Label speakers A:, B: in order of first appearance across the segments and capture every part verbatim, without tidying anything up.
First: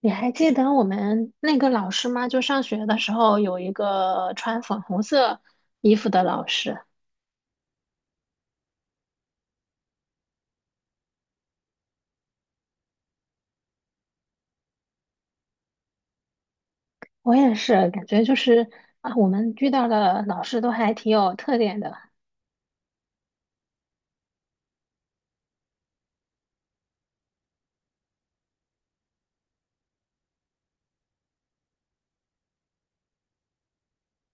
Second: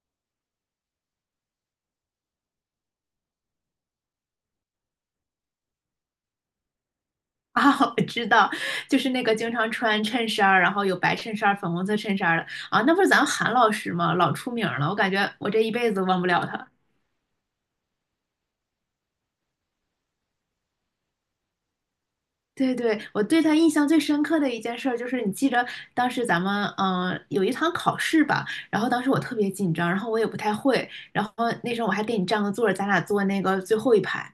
A: 你还记得我们那个老师吗？就上学的时候有一个穿粉红色衣服的老师，
B: 啊，我知道，就是那个经常穿衬衫儿，然后有白衬衫儿、粉红色衬衫儿的啊，那不是咱们韩老师吗？老出名儿了，我感觉我这一辈子都忘不了他。
A: 我也是感觉就是啊，我们遇到的老师都还挺有特点的。
B: 对对，我对他印象最深刻的一件事儿就是，你记着当时咱们嗯、呃有一堂考试吧，然后当时我特别紧张，然后我也不太会，然后那时候我还给你占个座儿，咱俩坐那个最后一排，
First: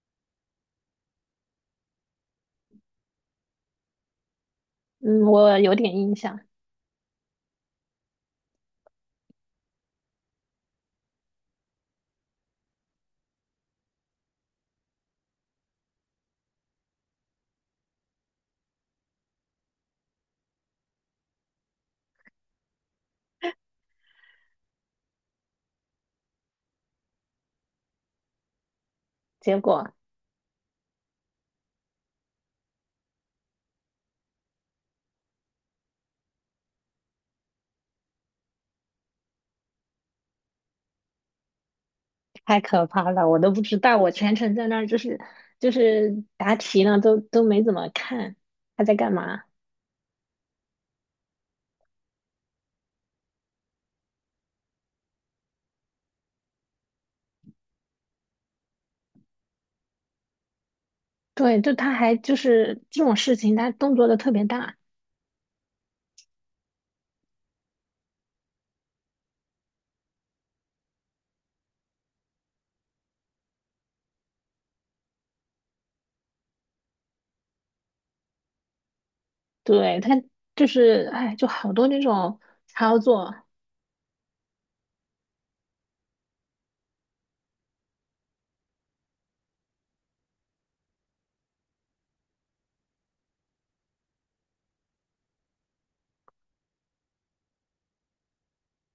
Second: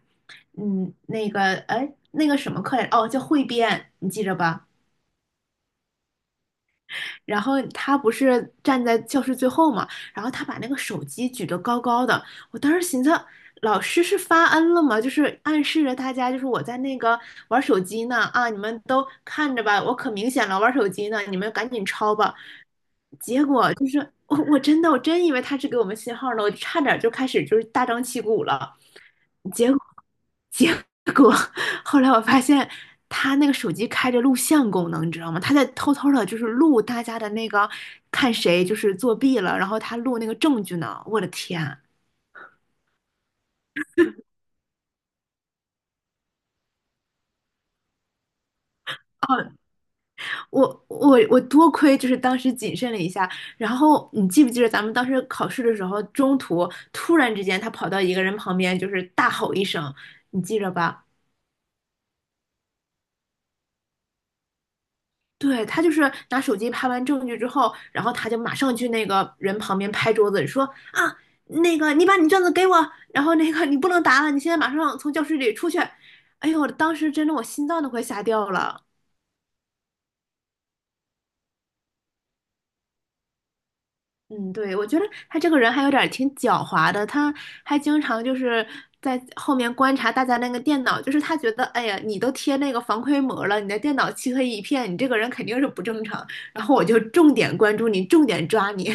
B: 嗯，那个哎那个什么课来着哦，叫汇编，你记着吧？
A: 嗯，我有点印象。
B: 然后他不是站在教室最后嘛，然后他把那个手机举得高高的，我当时寻思，老师是发恩了吗？就是暗示着大家，就是我在那个玩手机呢啊，你们都看着吧，我可明显了，玩手机呢，你们赶紧抄吧。结果就是我我真的我真以为他是给我们信号呢，我差点就开始就是大张旗鼓了。
A: 结
B: 结果
A: 果
B: 结果后来我发现他那个手机开着录像功能，你知道吗？他在偷偷的，就是录大家的那个看谁就是作弊了，然后他录那个证据呢。我的天啊！
A: 太可怕了，我都不知道，我全程在那儿就是就是答题呢，都都没怎么看他在干嘛。
B: 哦，我我我多亏就是当时谨慎了一下，然后你记不记得咱们当时考试的时候，中途突然之间他跑到一个人旁边，就是大吼一声，你记着吧？
A: 对，就他还就是这种事情，他动作都特别大。
B: 对，他就是拿手机拍完证据之后，然后他就马上去那个人旁边拍桌子说啊，那个你把你卷子给我，然后那个你不能答了，你现在马上从教室里出去。哎呦，当时真的我心脏都快吓掉了。
A: 对，他就是，哎，就好多那种操作。
B: 嗯，对，我觉得他这个人还有点儿挺狡猾的，他还经常就是在后面观察大家那个电脑，就是他觉得，哎呀，你都贴那个防窥膜了，你的电脑漆黑一片，你这个人肯定是不正常，然后我就重点关注你，重点抓你。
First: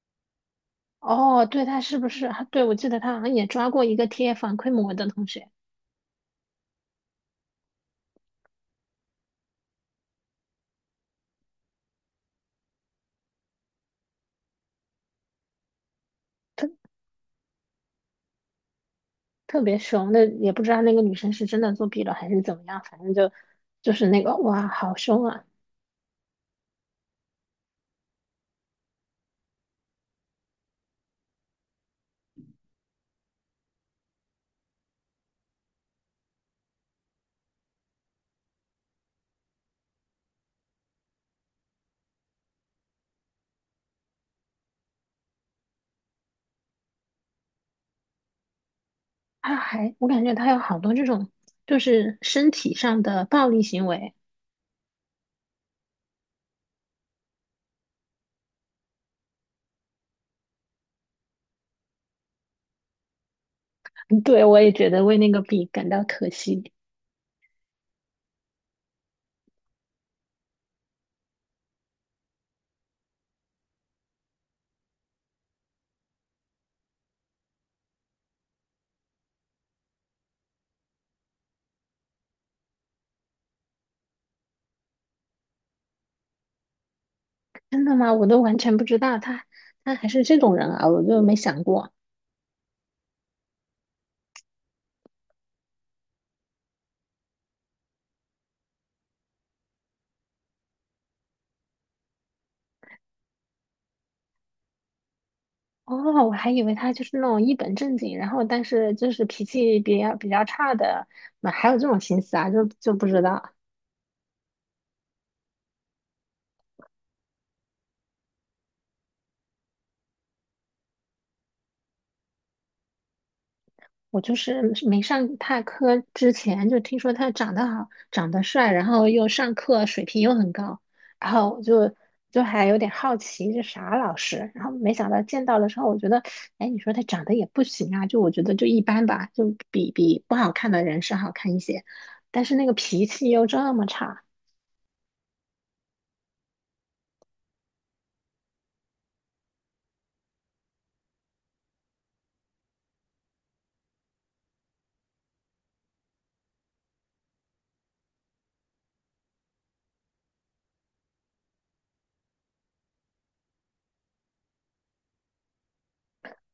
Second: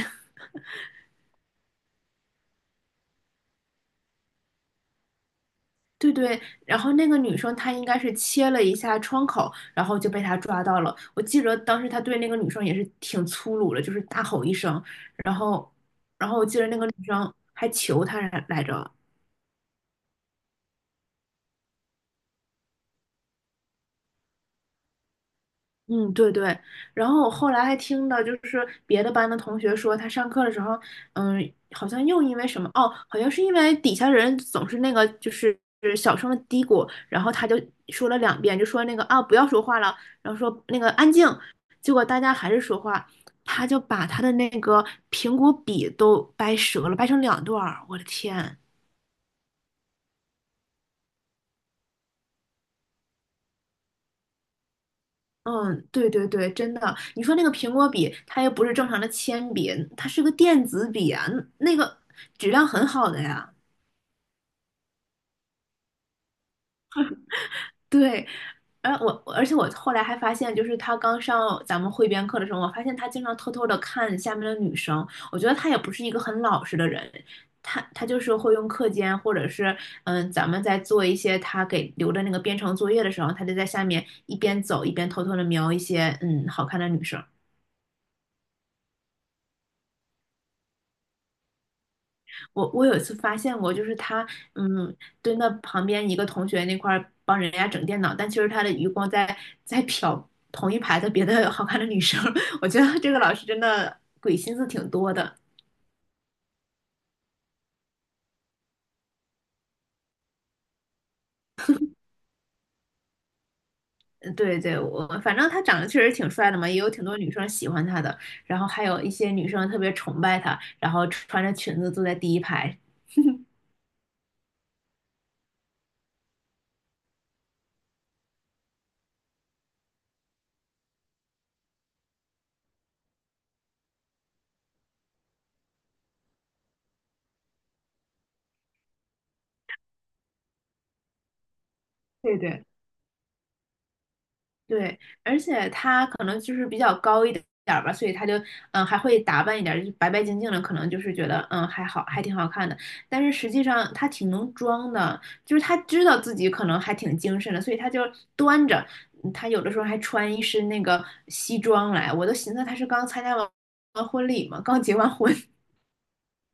A: 哦，对，他是不是？对，我记得他好像也抓过一个贴反馈膜的同学，
B: 对对，然后那个女生她应该是切了一下窗口，然后就被他抓到了。我记得当时他对那个女生也是挺粗鲁的，就是大吼一声，然后，然后我记得
A: 特
B: 那个女生还求他来着。
A: 特别凶的，也不知道那个女生是真的作弊了还是怎么样，反正就就是那个哇，好凶啊！
B: 嗯，对对，然后我后来还听到，就是别的班的同学说，他上课的时候，嗯，好像又因为什么，哦，好像是因为底下人总是那个，就是就是小声的嘀咕，然后他就说了两遍，就说那个啊，不要说话了，然后说那个安静，结果大家还是说话，他就把他的那个苹果笔都掰折了，掰成两段儿，我的天！
A: 他还我感觉他有好多这种就是身体上的暴力行为。
B: 嗯，对对对，真的。你说那个苹果笔，它又不是正常的铅笔，它是个电子笔啊，那个质量很好的呀。
A: 嗯对，我也觉得为那个笔感到可惜。
B: 对，而我而且我后来还发现，就是他刚上咱们汇编课的时候，我发现他经常偷偷的看下面的女生。我觉得他也不是一个很老实的人，他他就是会用课间或者是嗯，咱们在做一些他给留的那个编程作业的时候，他就在下面一边走一边偷偷的瞄一些嗯好看的女生。
A: 真的吗？我都完全不知道他他还是这种人啊，我就没想过。
B: 我我有一次发现过，就是他，嗯，蹲到旁边一个同学那块儿帮人家整电脑，但其实他的余光在在瞟同一排的别的好看的女生。我觉得这个老师真的鬼心思挺多的。
A: 哦，我还以为他就是那种一本正经，然后但是就是脾气比较比较差的，那还有这种心思啊？就就不知道。
B: 嗯对对，我反正他长得确实挺帅的嘛，也有挺多女生喜欢他的，然后还有一些女生特别崇拜他，然后穿着裙子坐在第一排。
A: 我就是没上他课之前就听说他长得好，长得帅，然后又上课水平又很高，然后我就就还有点好奇这啥老师，然后没想到见到了之后，我觉得，哎，你说他长得也不行啊，就我觉得就一般吧，就比比不好看的人是好看一些，
B: 对
A: 但是
B: 对。
A: 那个脾气又这么差。
B: 对，而且他可能就是比较高一点儿吧，所以他就嗯还会打扮一点儿，就是白白净净的，可能就是觉得嗯还好，还挺好看的。但是实际上他挺能装的，就是他知道自己可能还挺精神的，所以他就端着，嗯他有的时候还穿一身那个西装来，我都寻思他是刚参加完完婚礼嘛，刚结完婚。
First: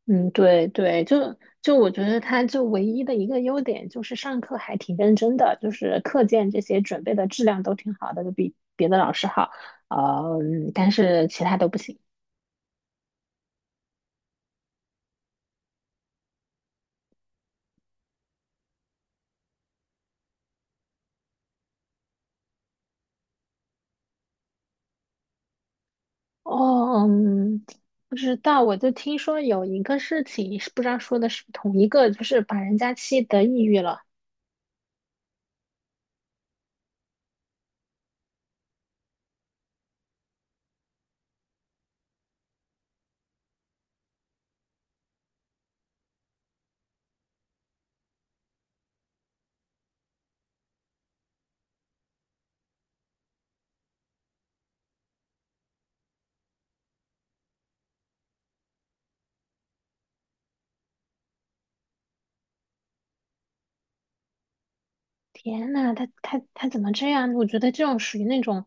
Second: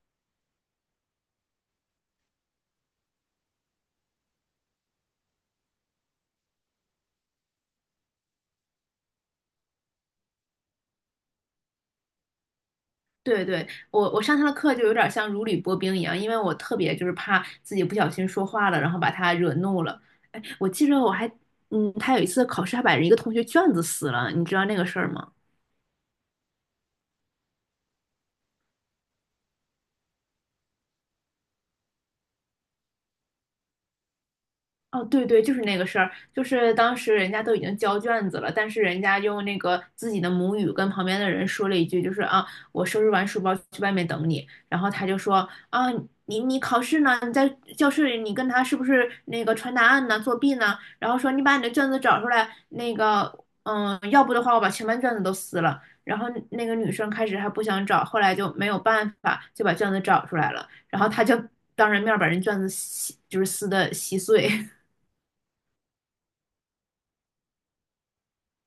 A: 嗯，对对，就就我觉得他就唯一的一个优点就是上课还挺认真的，就是课件这些准备的质量都挺好的，就比别的老师好。呃，嗯但是其他都不行。
B: 对对，我我上他的课就有点像如履薄冰一样，因为我特别就是怕自己不小心说话了，然后把他惹怒了。哎，我记着我还，嗯，他有一次考试还把人一个同学卷子撕了，你知道那个事儿吗？
A: 哦，嗯，不知道，我就听说有一个事情，是不知道说的是不是同一个，就是把人家气得抑郁了。
B: 哦，对对，就是那个事儿，就是当时人家都已经交卷子了，但是人家用那个自己的母语跟旁边的人说了一句，就是啊，我收拾完书包去外面等你，然后他就说啊，你你考试呢？你在教室里，你跟他是不是那个传答案呢？作弊呢？然后说你把你的卷子找出来，那个嗯，要不的话我把全班卷子都撕了。然后那个女生开始还不想找，后来就没有办法，就把卷子找出来了，然后他就当着面把人卷子撕，就是撕的稀碎。
A: 天呐，他他他怎么这样？我觉得这种属于那种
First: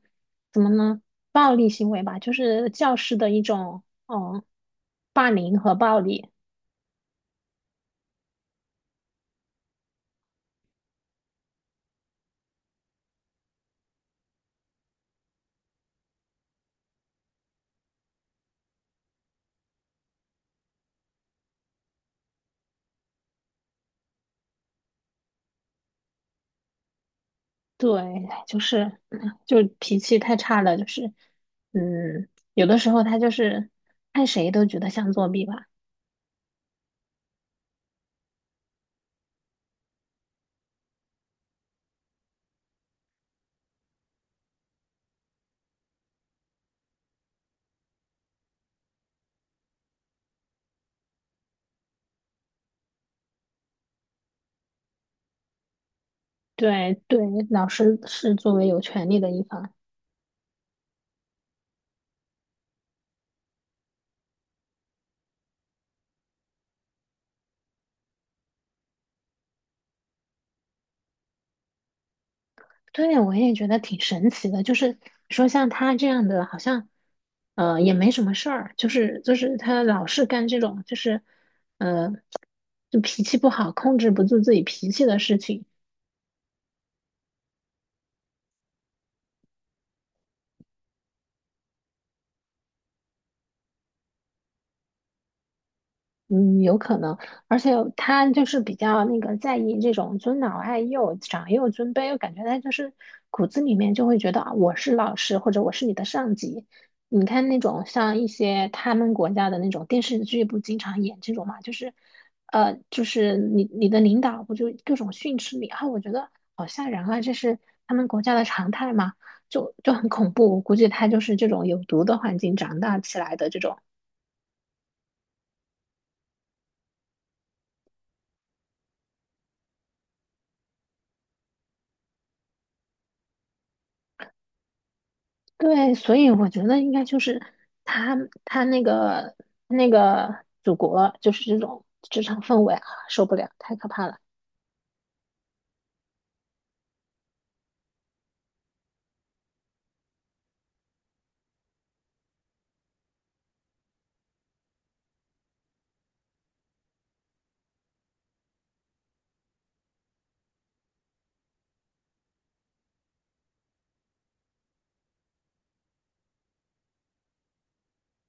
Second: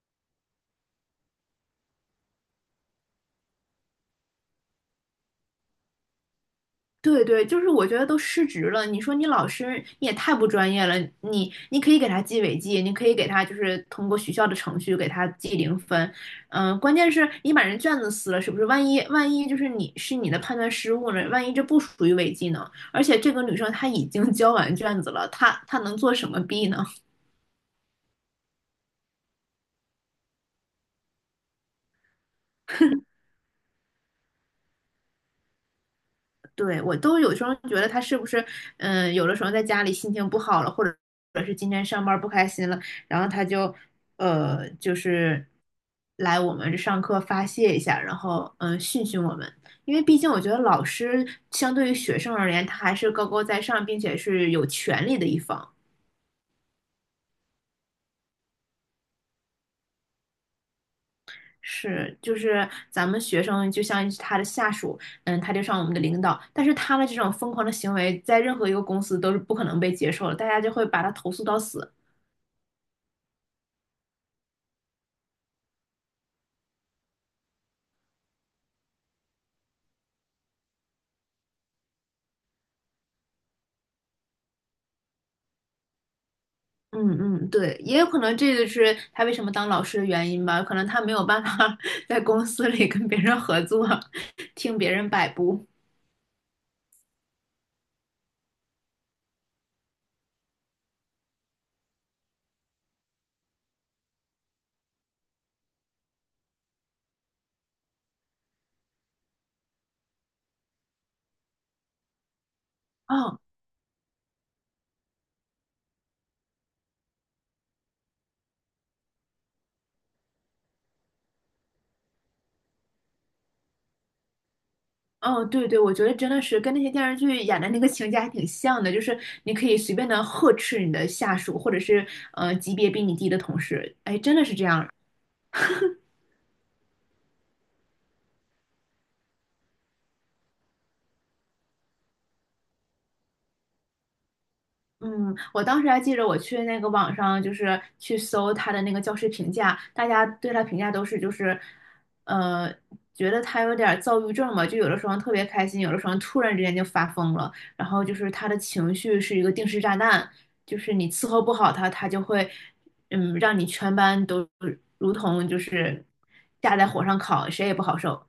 A: 怎么呢？暴力行为吧，就是教师的一种嗯霸凌和暴力。
B: 对对，就是我觉得都失职了。你说你老师你也太不专业了，你你可以给他记违纪，你可以给他就是通过学校的程序给他记零分，嗯、关键是你把人卷子撕了，是不是？万一万一就是你是你的判断失误了，万一这不属于违纪呢？而且这个女生她已经 交完卷子了，她她能做什么弊呢？
A: 对，就是嗯就脾气太差了，就是嗯，有的时候他就是看谁都觉得像作弊吧。
B: 对，我都有时候觉得他是不是，嗯，有的时候在家里心情不好了，或者或者是今天上班不开心了，然后他就，呃，就是来我们这上课发泄一下，然后嗯训训我们，因为毕竟我觉得老师相对于学生而言，他还是高高在上，并且是有权利的一方。
A: 对对，老师是作为有权利的一方。
B: 是，就是咱们学生就像他的下属，嗯，他就像我们的领导，但是他的这种疯狂的行为，在任何一个公司都是不可能被接受的，大家就会把他投诉到死。
A: 对，我也觉得挺神奇的。就是说像他这样的，好像呃也没什么事儿，就是就是他老是干这种就是呃就脾气不好、控制不住自己脾气的事情。
B: 嗯嗯，对，也有可能这个是他为什么当老师的原因吧，可能他没有办法 在公司里跟别人合作，听别人摆布。
A: 嗯，有可能，而且他就是比较那个在意这种尊老爱幼、长幼尊卑，我感觉他就是骨子里面就会觉得啊，我是老师或者我是你的上级。你看那种像一些他们国家的那种电视剧，不经常演这种嘛，就是，呃，就是
B: 哦
A: 你你的领导不就各种训斥你啊？我觉得好吓人啊，这是他们国家的常态嘛，就就很恐怖。我估计他就是这种有毒的环境长大起来的这种。
B: 哦，对对，我觉得真的是跟那些电视剧演的那个情节还挺像的，就是你可以随便的呵斥你的下属，或者是呃级别比你低的同事，哎，真的是这样。
A: 对，所以我觉得应该就是他他那个那个祖国就是这种职场氛围啊，受不了，太可怕了。
B: 嗯，我当时还记着，我去那个网上就是去搜他的那个教师评价，大家对他评价都是就是，呃，觉得他有点儿躁郁症嘛，就有的时候特别开心，有的时候突然之间就发疯了，然后就是他的情绪是一个定时炸弹，就是你伺候不好他，他就会，嗯，让你全班都如同就是架在火上烤，谁也不好受。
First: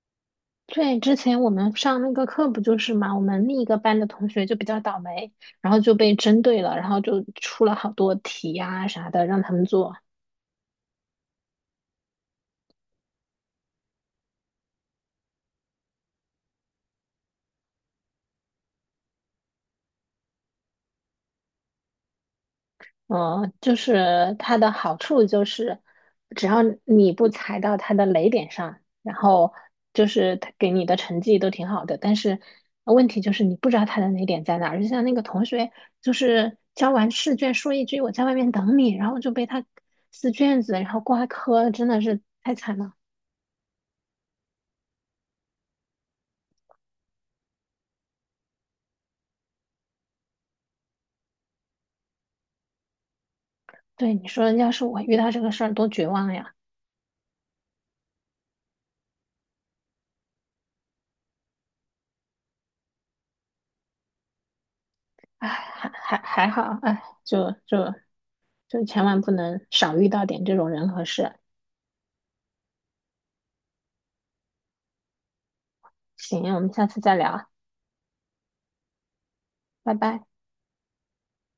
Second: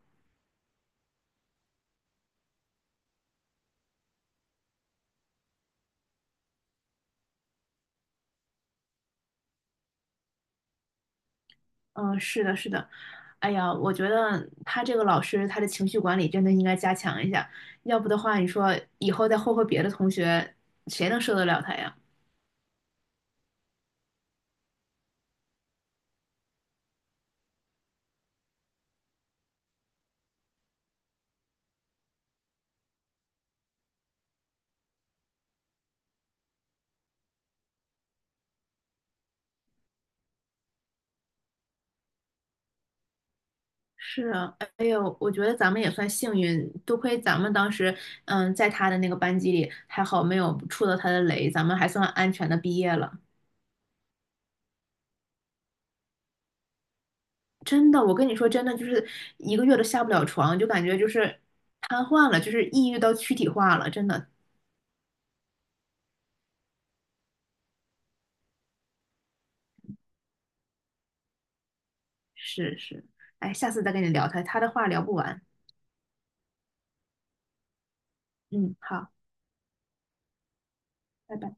A: 对，之前我们上那个课不就是嘛，我们另一个班的同学就比较倒霉，然后就被针对了，然后就出了好多题呀、啥的让他们做。
B: 嗯，是的，是的，哎呀，我觉得他这个老师他的情绪管理真的应该加强一下，要不的话，你说以后再霍霍别的同学，谁能受得了他呀？
A: 嗯，就是它的好处就是，只要你不踩到它的雷点上，然后就是它给你的成绩都挺好的。但是问题就是你不知道它的雷点在哪儿。就像那个同学，就是交完试卷说一句“我在外面等你”，然后就被他撕卷子，然后挂科，真的是太惨了。
B: 是啊，哎呦，我觉得咱们也算幸运，多亏咱们当时，嗯，在他的那个班级里，还好没有触到他的雷，咱们还算安全的毕业了。
A: 对，你说要是我遇到这个事儿，多绝望呀！
B: 真的，我跟你说，真的就是一个月都下不了床，就感觉就是瘫痪了，就是抑郁到躯体化了，真的
A: 哎，还还还好，哎，就就就千万不能少遇到点这种人和事。
B: 是是。哎，下次再跟你聊他，他的话聊不完。
A: 行，我们下次再聊。
B: 嗯，好，
A: 拜拜。
B: 拜拜。